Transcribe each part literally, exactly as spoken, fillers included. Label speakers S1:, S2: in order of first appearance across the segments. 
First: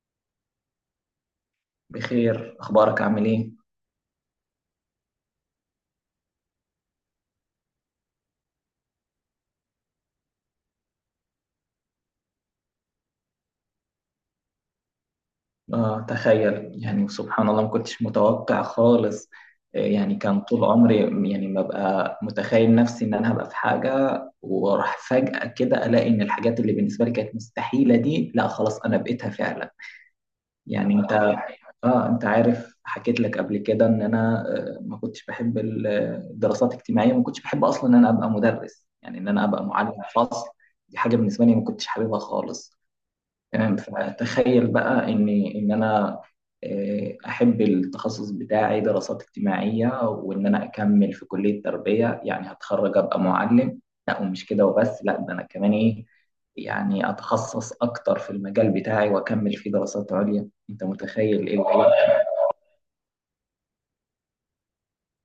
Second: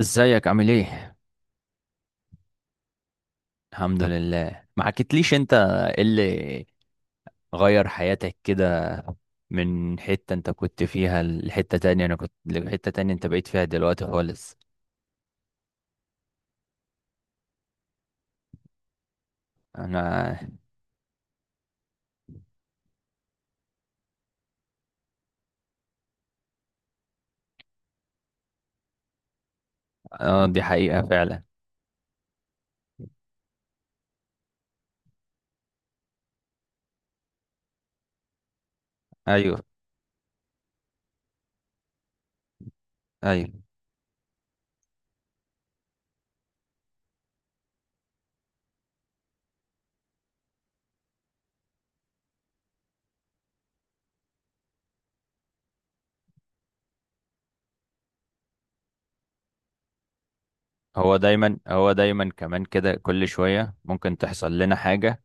S1: ازيك؟ عامل ايه؟
S2: بخير، اخبارك؟ عامل ايه؟
S1: الحمد لله. ما حكيتليش انت ايه اللي غير حياتك كده، من حتة انت كنت فيها لحتة تانية، انا كنت لحتة تانية انت بقيت فيها دلوقتي خالص.
S2: آه تخيل، يعني سبحان الله ما كنتش متوقع خالص. آه، يعني
S1: انا.
S2: كان طول عمري يعني ببقى متخيل نفسي ان انا هبقى في حاجه، وراح فجأة كده الاقي ان الحاجات اللي بالنسبه لي كانت مستحيله دي، لا خلاص انا بقيتها فعلا.
S1: اه، دي
S2: يعني
S1: حقيقة
S2: انت،
S1: فعلا.
S2: اه انت عارف حكيت لك قبل كده ان انا آه، ما كنتش بحب ال- الدراسات الاجتماعيه، ما كنتش بحب اصلا ان انا ابقى مدرس، يعني ان انا
S1: ايوه،
S2: ابقى معلم فصل. دي حاجه بالنسبه لي ما كنتش حاببها خالص.
S1: ايوه.
S2: تمام، فتخيل بقى ان ان انا آه، احب التخصص بتاعي دراسات اجتماعيه، وان انا اكمل في كليه تربيه يعني هتخرج ابقى معلم. لا، ومش كده وبس، لا ده انا كمان ايه، يعني اتخصص اكتر في المجال بتاعي واكمل فيه دراسات عليا. انت
S1: هو
S2: متخيل ايه اللي
S1: دايما هو دايما كمان كده، كل شوية ممكن تحصل لنا حاجة.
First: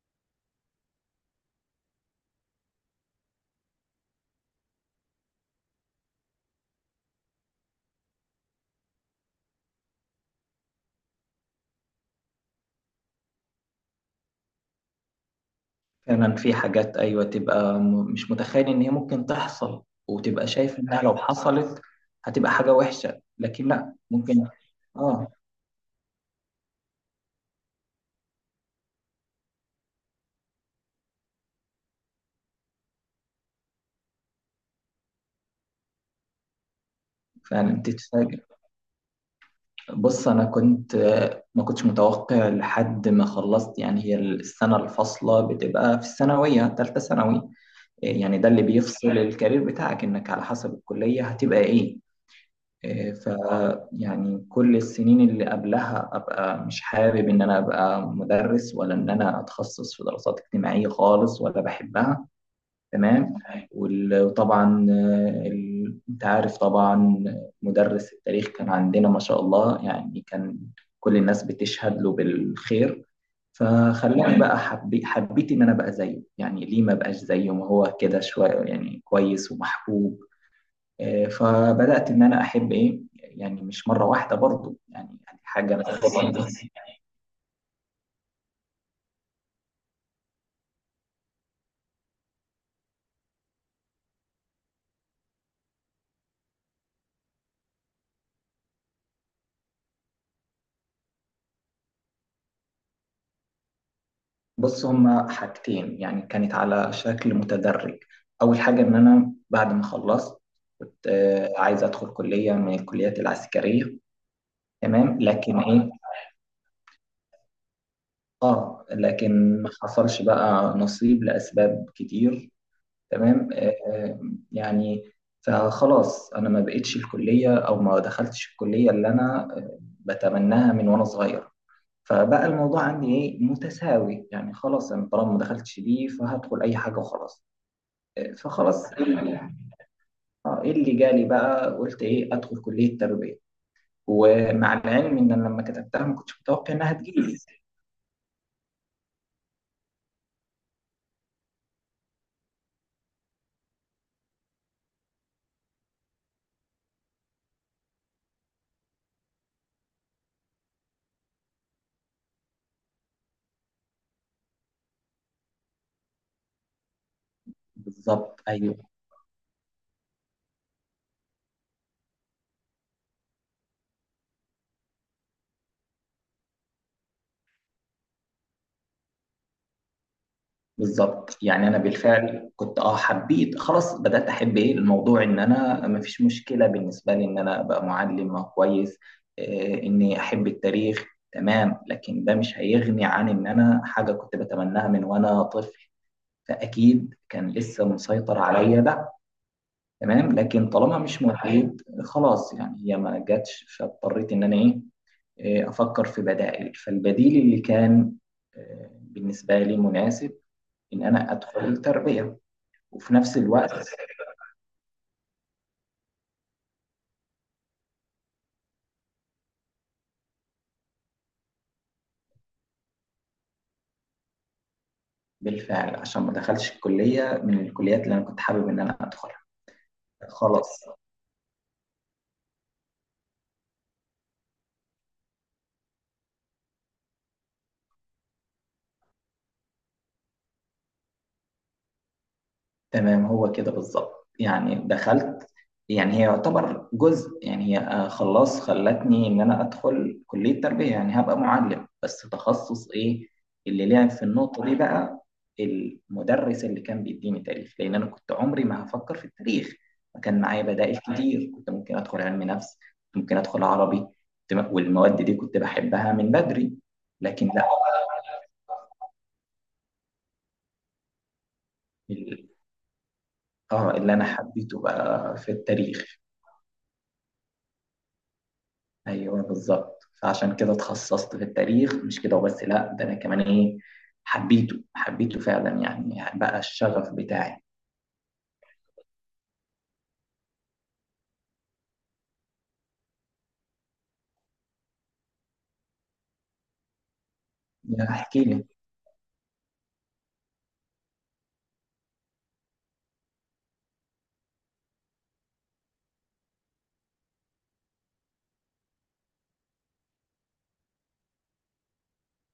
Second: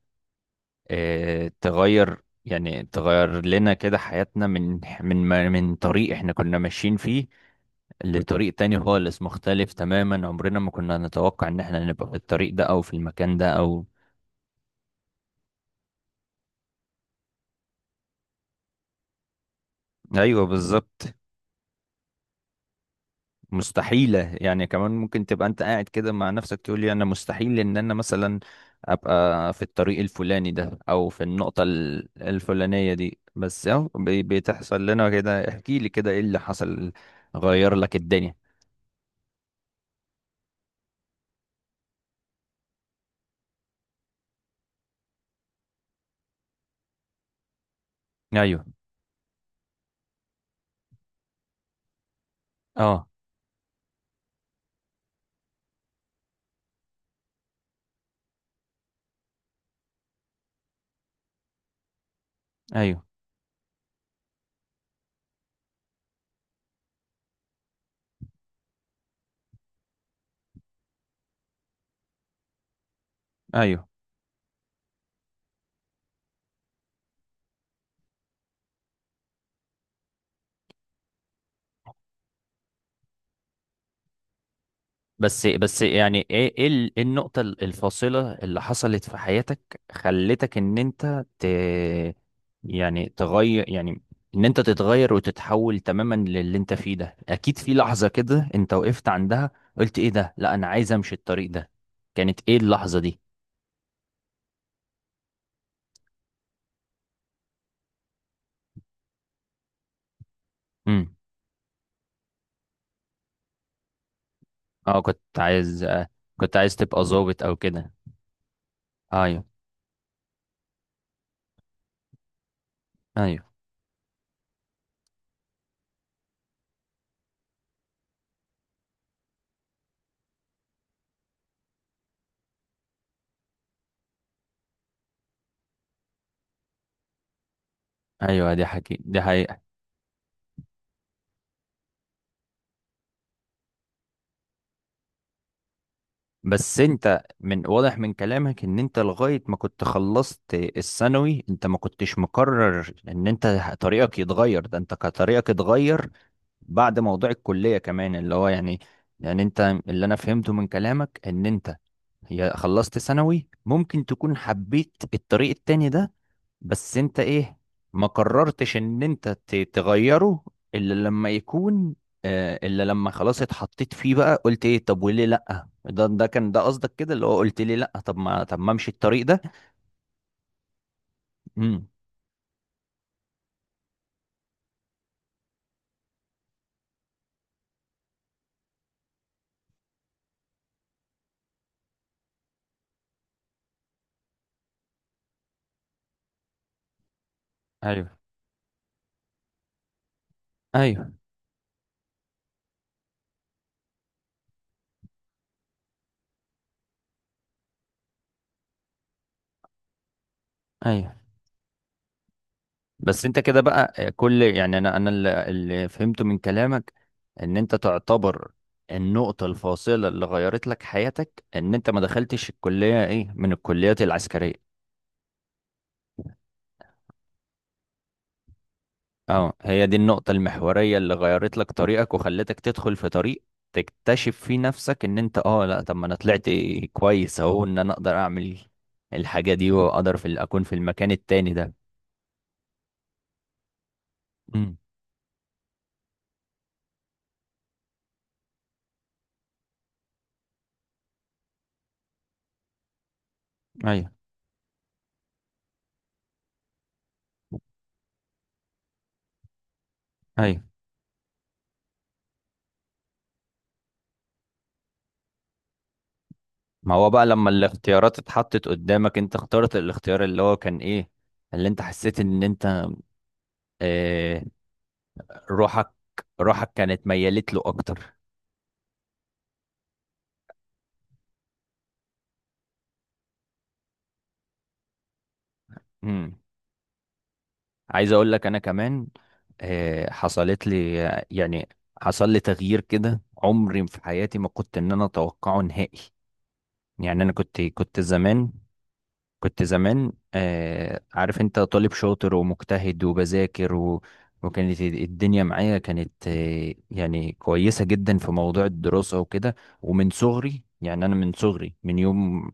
S1: اه، تغير يعني، تغير لنا كده حياتنا من من من طريق احنا كنا ماشيين فيه لطريق تاني خالص، مختلف تماما. عمرنا ما كنا نتوقع ان احنا نبقى في الطريق ده او في المكان ده او...
S2: فعلا في حاجات، ايوه، تبقى م- مش متخيل ان هي ممكن تحصل،
S1: ايوه
S2: وتبقى شايف انها
S1: بالظبط.
S2: لو حصلت هتبقى حاجه وحشه، لكن لا
S1: مستحيلة
S2: ممكن.
S1: يعني، كمان ممكن
S2: اه
S1: تبقى انت قاعد كده مع نفسك تقول لي انا مستحيل ان انا مثلا ابقى في الطريق الفلاني ده او في النقطة ال- الفلانية دي. بس اهو بي- بتحصل لنا كده. احكي لي كده ايه اللي حصل، غير
S2: فعلا
S1: لك الدنيا؟
S2: تتفاجئ. بص، انا كنت ما كنتش متوقع لحد ما خلصت. يعني هي السنه الفاصله بتبقى في الثانويه، ثالثه ثانوي، يعني ده اللي
S1: ايوه،
S2: بيفصل الكارير بتاعك انك على حسب الكليه هتبقى ايه.
S1: اه،
S2: ف يعني كل السنين اللي قبلها ابقى مش حابب ان انا ابقى مدرس، ولا ان انا اتخصص في دراسات اجتماعيه خالص ولا بحبها.
S1: ايوه،
S2: تمام. وال- وطبعا آه، ال- انت عارف طبعا مدرس التاريخ كان عندنا ما شاء الله، يعني كان كل الناس بتشهد له بالخير.
S1: ايوه.
S2: فخلاني بقى حبي حبيت ان انا بقى زيه، يعني ليه ما بقاش زيه، ما هو كده شويه يعني كويس ومحبوب. آه، فبدأت ان انا احب ايه، يعني مش مرة واحدة برضه يعني.
S1: بس
S2: حاجة
S1: بس يعني
S2: انا،
S1: ايه ايه ال- إيه النقطة ال- الفاصلة اللي حصلت في حياتك خلتك ان انت ت يعني تغير، يعني ان انت تتغير وتتحول تماما للي انت فيه ده؟ اكيد في لحظة كده انت وقفت عندها، قلت ايه ده، لا انا عايز امشي الطريق ده. كانت ايه اللحظة دي؟
S2: بص هما حاجتين، يعني كانت على شكل متدرج. أول حاجة إن أنا بعد ما خلصت كنت
S1: امم.
S2: آه، عايز أدخل كلية من الكليات العسكرية.
S1: اه، كنت
S2: تمام، لكن
S1: عايز
S2: إيه،
S1: آه، كنت عايز تبقى ظابط او كده؟
S2: آه
S1: ايوه.
S2: لكن ما حصلش بقى نصيب لأسباب كتير.
S1: ايوه،
S2: تمام. آه آه، يعني فخلاص أنا ما بقتش الكلية، أو ما دخلتش الكلية اللي أنا آه، بتمناها من وأنا صغير. فبقى الموضوع عندي إيه متساوي، يعني خلاص أنا طالما ما دخلتش دي فهدخل أي حاجة وخلاص.
S1: ايوه، دي
S2: فخلاص
S1: حقيقة، دي
S2: ال-
S1: حقيقة.
S2: آه، ايه اللي جالي بقى، قلت ايه ادخل كلية تربية، ومع العلم ان انا لما كتبتها ما كنتش متوقع
S1: بس
S2: انها
S1: انت،
S2: تجيلي.
S1: من واضح من كلامك، ان انت لغاية ما كنت خلصت الثانوي، انت ما كنتش مقرر ان انت ه- طريقك يتغير. ده انت كان طريقك اتغير بعد موضوع الكلية كمان، اللي هو يعني يعني انت، اللي انا فهمته من كلامك ان انت، يا خلصت ثانوي ممكن تكون حبيت الطريق التاني ده، بس انت ايه ما
S2: بالظبط.
S1: قررتش
S2: ايوه
S1: ان انت ت- تغيره الا لما يكون آه، الا لما خلاص اتحطيت فيه بقى، قلت ايه طب وليه لا. ده ده كان ده قصدك كده، اللي هو قلت ليه لا، طب ما طب ما امشي الطريق ده.
S2: بالظبط، يعني انا
S1: امم.
S2: بالفعل كنت اه حبيت، خلاص بدات احب ايه الموضوع، ان انا ما فيش مشكله بالنسبه لي ان انا ابقى معلم أو كويس. إيه اني احب التاريخ. تمام، لكن ده مش هيغني عن ان انا حاجه كنت بتمناها من وانا طفل، فاكيد كان لسه
S1: ايوه،
S2: مسيطر عليا ده. تمام، لكن طالما
S1: ايوه،
S2: مش موجود خلاص، يعني هي ما جاتش، فاضطريت ان انا ايه، إيه، افكر في بدائل. فالبديل اللي كان آه، بالنسبه لي مناسب ان
S1: ايوه.
S2: انا ادخل التربيه، وفي
S1: بس
S2: نفس
S1: انت كده
S2: الوقت
S1: بقى، آه، كل يعني انا انا، اللي اللي فهمته من كلامك ان انت تعتبر النقطة الفاصلة اللي غيرت لك حياتك ان انت ما دخلتش الكلية، ايه، من الكليات العسكرية.
S2: بالفعل عشان ما دخلش الكليه من الكليات اللي انا كنت حابب ان انا ادخلها.
S1: اه، هي دي النقطة
S2: خلاص.
S1: المحورية اللي غيرت لك طريقك وخلتك تدخل في طريق تكتشف فيه نفسك، ان انت، اه، لا طب ما انا طلعت كويس اهو، ان انا اقدر اعمل الحاجة دي واقدر في ال- اكون في المكان التاني ده.
S2: تمام، هو كده بالظبط. يعني
S1: امم.
S2: دخلت، يعني هي يعتبر جزء، يعني هي آه، خلاص خلتني ان انا ادخل كلية تربية يعني هبقى معلم، بس تخصص ايه اللي
S1: ايوه،
S2: لعب في النقطة دي بقى، المدرس اللي كان بيديني تاريخ، لان انا كنت عمري ما هفكر في التاريخ. فكان
S1: ايوه.
S2: معايا بدائل كتير، كنت ممكن ادخل علم نفس، كنت ممكن ادخل عربي، كنت م- والمواد دي كنت بحبها من بدري.
S1: ما هو بقى
S2: لكن
S1: لما
S2: لا،
S1: الاختيارات اتحطت قدامك، انت اخترت الاختيار اللي هو كان ايه، اللي انت حسيت ان
S2: ال-
S1: انت،
S2: اه اللي انا
S1: اه
S2: حبيته بقى في
S1: روحك
S2: التاريخ.
S1: روحك كانت ميالت له اكتر.
S2: ايوه بالظبط، فعشان كده اتخصصت في التاريخ، مش كده وبس، لا ده انا كمان ايه، حبيته حبيته فعلا، يعني
S1: امم.
S2: يعني بقى الشغف بتاعي.
S1: عايز اقول لك، انا كمان آه، حصلت لي يعني حصل لي تغيير كده عمري في حياتي ما كنت ان انا اتوقعه نهائي. يعني انا كنت كنت
S2: يعني احكي
S1: زمان
S2: لي.
S1: كنت زمان آه، عارف انت طالب شاطر ومجتهد وبذاكر و وكانت الدنيا معايا كانت، آه، يعني كويسة جدا في موضوع الدراسة وكده. ومن صغري، يعني أنا من صغري، من يوم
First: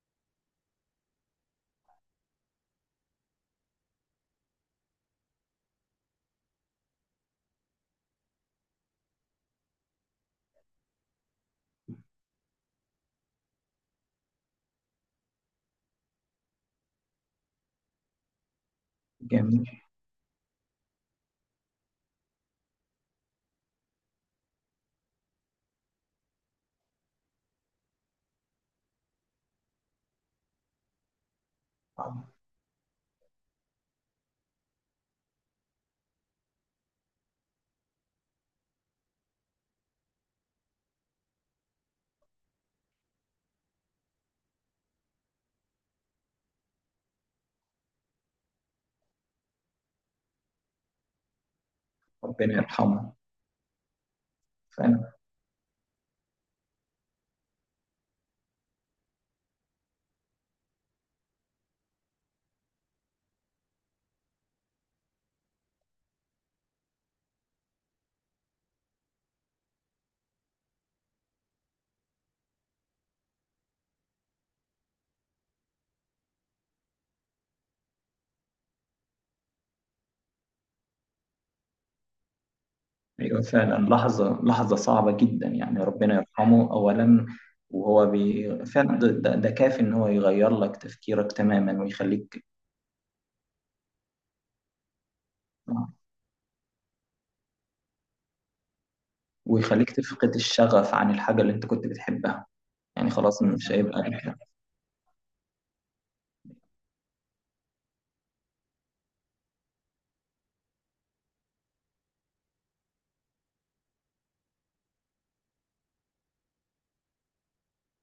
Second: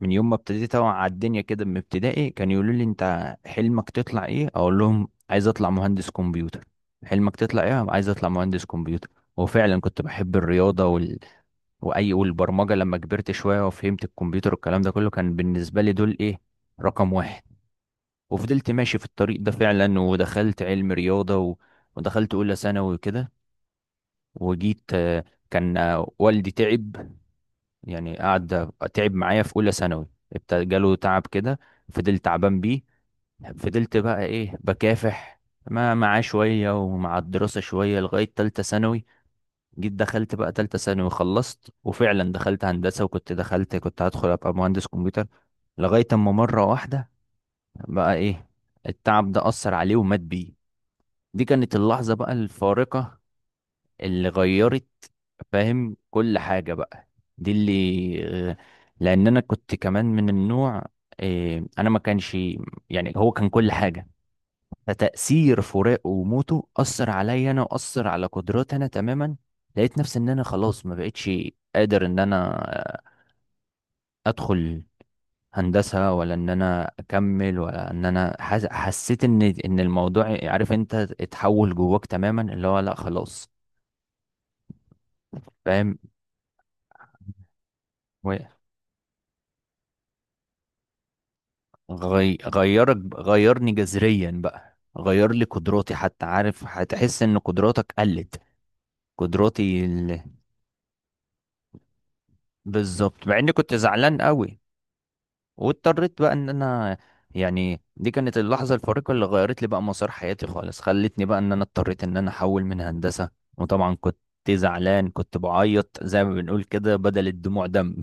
S1: من يوم ما ابتديت اوعى على الدنيا كده من ابتدائي، كان يقولوا لي انت حلمك تطلع ايه، اقول لهم عايز اطلع مهندس كمبيوتر. حلمك تطلع ايه؟ عايز اطلع مهندس كمبيوتر. وفعلا كنت بحب الرياضه وال... واي والبرمجه. لما كبرت شويه وفهمت الكمبيوتر والكلام ده كله، كان بالنسبه لي دول ايه، رقم واحد. وفضلت ماشي في الطريق ده
S2: جميل.
S1: فعلا، ودخلت علم رياضه و... ودخلت اولى ثانوي وكده. وجيت آه، كان آه، والدي تعب، يعني قعد تعب معايا في اولى ثانوي، ابتدى جاله تعب كده. فضلت تعبان بيه، فضلت بقى ايه، بكافح ما معاه شويه ومع الدراسه شويه لغايه تالتة ثانوي. جيت دخلت بقى تالتة ثانوي خلصت، وفعلا دخلت هندسه، وكنت دخلت كنت هدخل ابقى مهندس كمبيوتر. لغايه اما مره واحده، بقى ايه، التعب ده اثر عليه ومات بيه. دي كانت اللحظه بقى
S2: ربنا يرحمه.
S1: الفارقه اللي غيرت،
S2: فعلا.
S1: فاهم، كل حاجة بقى. دي اللي آه، لأن أنا كنت كمان من النوع، آه، أنا ما كانش، يعني هو كان كل حاجة. فتأثير فراقه وموته أثر عليا أنا، وأثر على قدراتي أنا تماما. لقيت نفسي إن أنا خلاص ما بقتش قادر إن أنا آه، أدخل هندسة، ولا إن أنا أكمل، ولا إن أنا حس... حسيت إن إن الموضوع، عارف أنت، اتحول جواك تماما اللي هو لأ
S2: ايوه
S1: خلاص.
S2: فعلا، لحظه، لحظه صعبه جدا يعني،
S1: فاهم.
S2: ربنا يرحمه اولا. وهو بي... فعلا ده, ده, ده كافي ان هو يغير لك تفكيرك تماما
S1: غي...
S2: ويخليك،
S1: غيرك غيرني جذريا بقى، غير لي قدراتي حتى. عارف هتحس ان قدراتك قلت، قدراتي
S2: ويخليك
S1: ال...
S2: تفقد الشغف عن الحاجه اللي انت كنت بتحبها. يعني
S1: بالظبط، مع
S2: خلاص
S1: اني
S2: مش
S1: كنت
S2: هيبقى
S1: زعلان
S2: لك.
S1: قوي، واضطريت بقى ان انا، يعني، دي كانت اللحظة الفارقة اللي غيرت لي بقى مسار حياتي خالص، خلتني بقى ان انا اضطريت ان انا احول من هندسة. وطبعا كنت زعلان، كنت بعيط زي ما بنقول كده بدل الدموع دم.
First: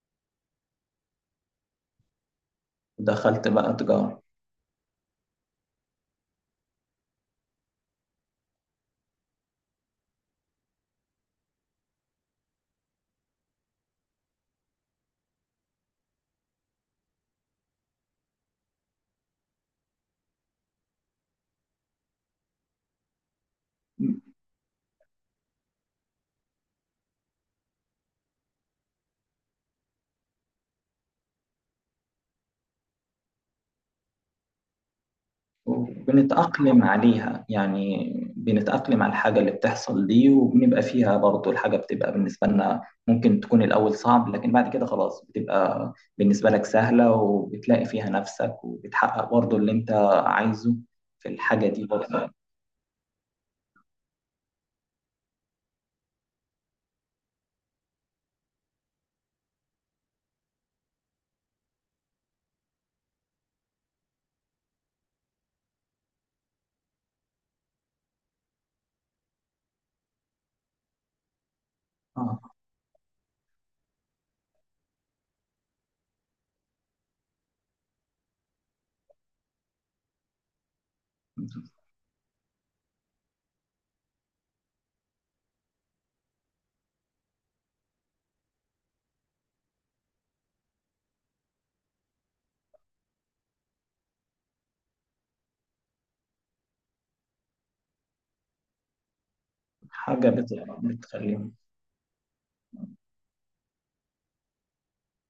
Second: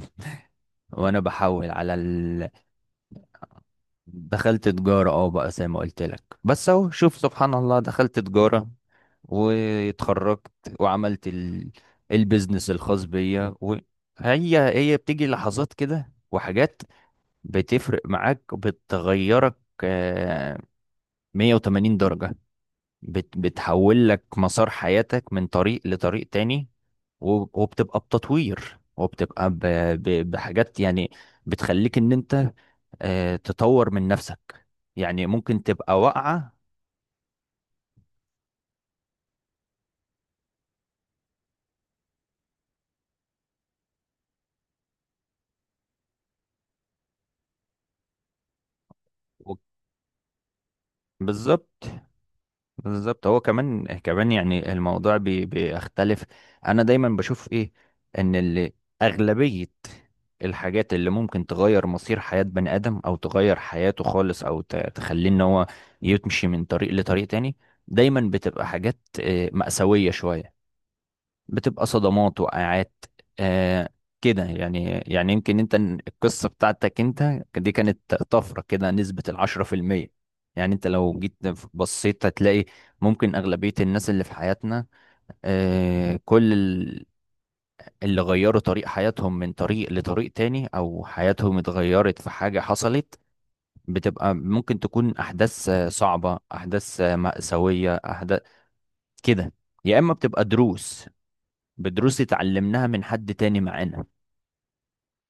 S1: وانا بحول على ال...
S2: دخلت بقى تجاره.
S1: دخلت تجارة اه بقى، زي ما قلت لك، بس اهو شوف سبحان الله، دخلت تجارة واتخرجت وعملت ال... البيزنس الخاص بيا. وهي هي بتيجي لحظات كده وحاجات بتفرق معاك، بتغيرك آه، مية وتمانين درجة. بت... بتحول لك مسار حياتك من طريق لطريق تاني و... وبتبقى بتطوير، وبتبقى ب... ب... بحاجات يعني بتخليك ان انت آه، تطور من نفسك. يعني ممكن تبقى واقعة
S2: وبنتأقلم عليها يعني، بنتأقلم على الحاجة اللي بتحصل دي وبنبقى فيها، برضو الحاجة بتبقى بالنسبة لنا ممكن تكون الأول صعب، لكن بعد كده خلاص بتبقى بالنسبة لك سهلة، وبتلاقي فيها نفسك، وبتحقق برضو
S1: و-
S2: اللي أنت عايزه في الحاجة دي
S1: بالظبط،
S2: برضو.
S1: بالظبط. هو كمان كمان يعني الموضوع بي بيختلف. انا دايما بشوف ايه، ان اللي، اغلبية الحاجات اللي ممكن تغير مصير حياة بني ادم، او تغير حياته خالص، او ت- تخليه ان هو يمشي من طريق لطريق تاني، دايما بتبقى حاجات آه، مأساوية شوية. بتبقى صدمات،
S2: آه.
S1: وقعات، آه كده يعني يعني يمكن انت القصة بتاعتك انت دي كانت طفرة كده، نسبة العشرة في المية. يعني انت لو جيت بصيت هتلاقي ممكن أغلبية الناس اللي في حياتنا، آه، كل ال- اللي غيروا طريق حياتهم من طريق لطريق تاني، او حياتهم اتغيرت في حاجة حصلت، بتبقى ممكن تكون احداث آه، صعبة، احداث آه، مأساوية، احداث كده، يا اما
S2: حاجة
S1: بتبقى
S2: بت-
S1: دروس
S2: بتخليهم.
S1: بدروس اتعلمناها من حد تاني معانا.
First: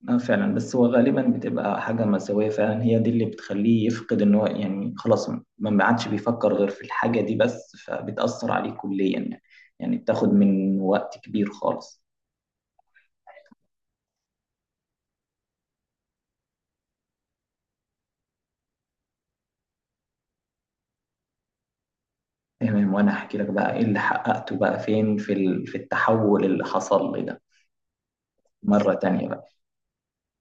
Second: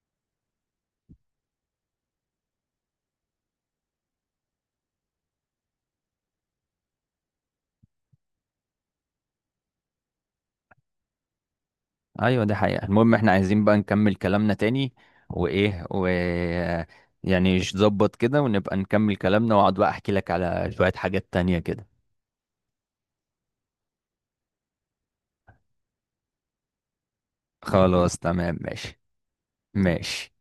S2: اه فعلا، بس هو غالبا بتبقى حاجة مأساوية فعلا هي دي اللي بتخليه يفقد ان هو، يعني خلاص ما عادش بيفكر غير في الحاجة دي بس، فبتأثر عليه كليا يعني، يعني بتاخد من وقت كبير خالص.
S1: ايوه دي حقيقة. المهم احنا عايزين بقى نكمل كلامنا تاني، وايه و يعني نظبط كده، ونبقى نكمل كلامنا، واقعد بقى احكي لك على شوية حاجات تانية كده.
S2: تمام، وانا احكي لك بقى ايه اللي حققته بقى فين في ال- في التحول اللي حصل لي ده
S1: خلاص تمام
S2: مرة
S1: ماشي.
S2: تانية بقى.
S1: ماشي.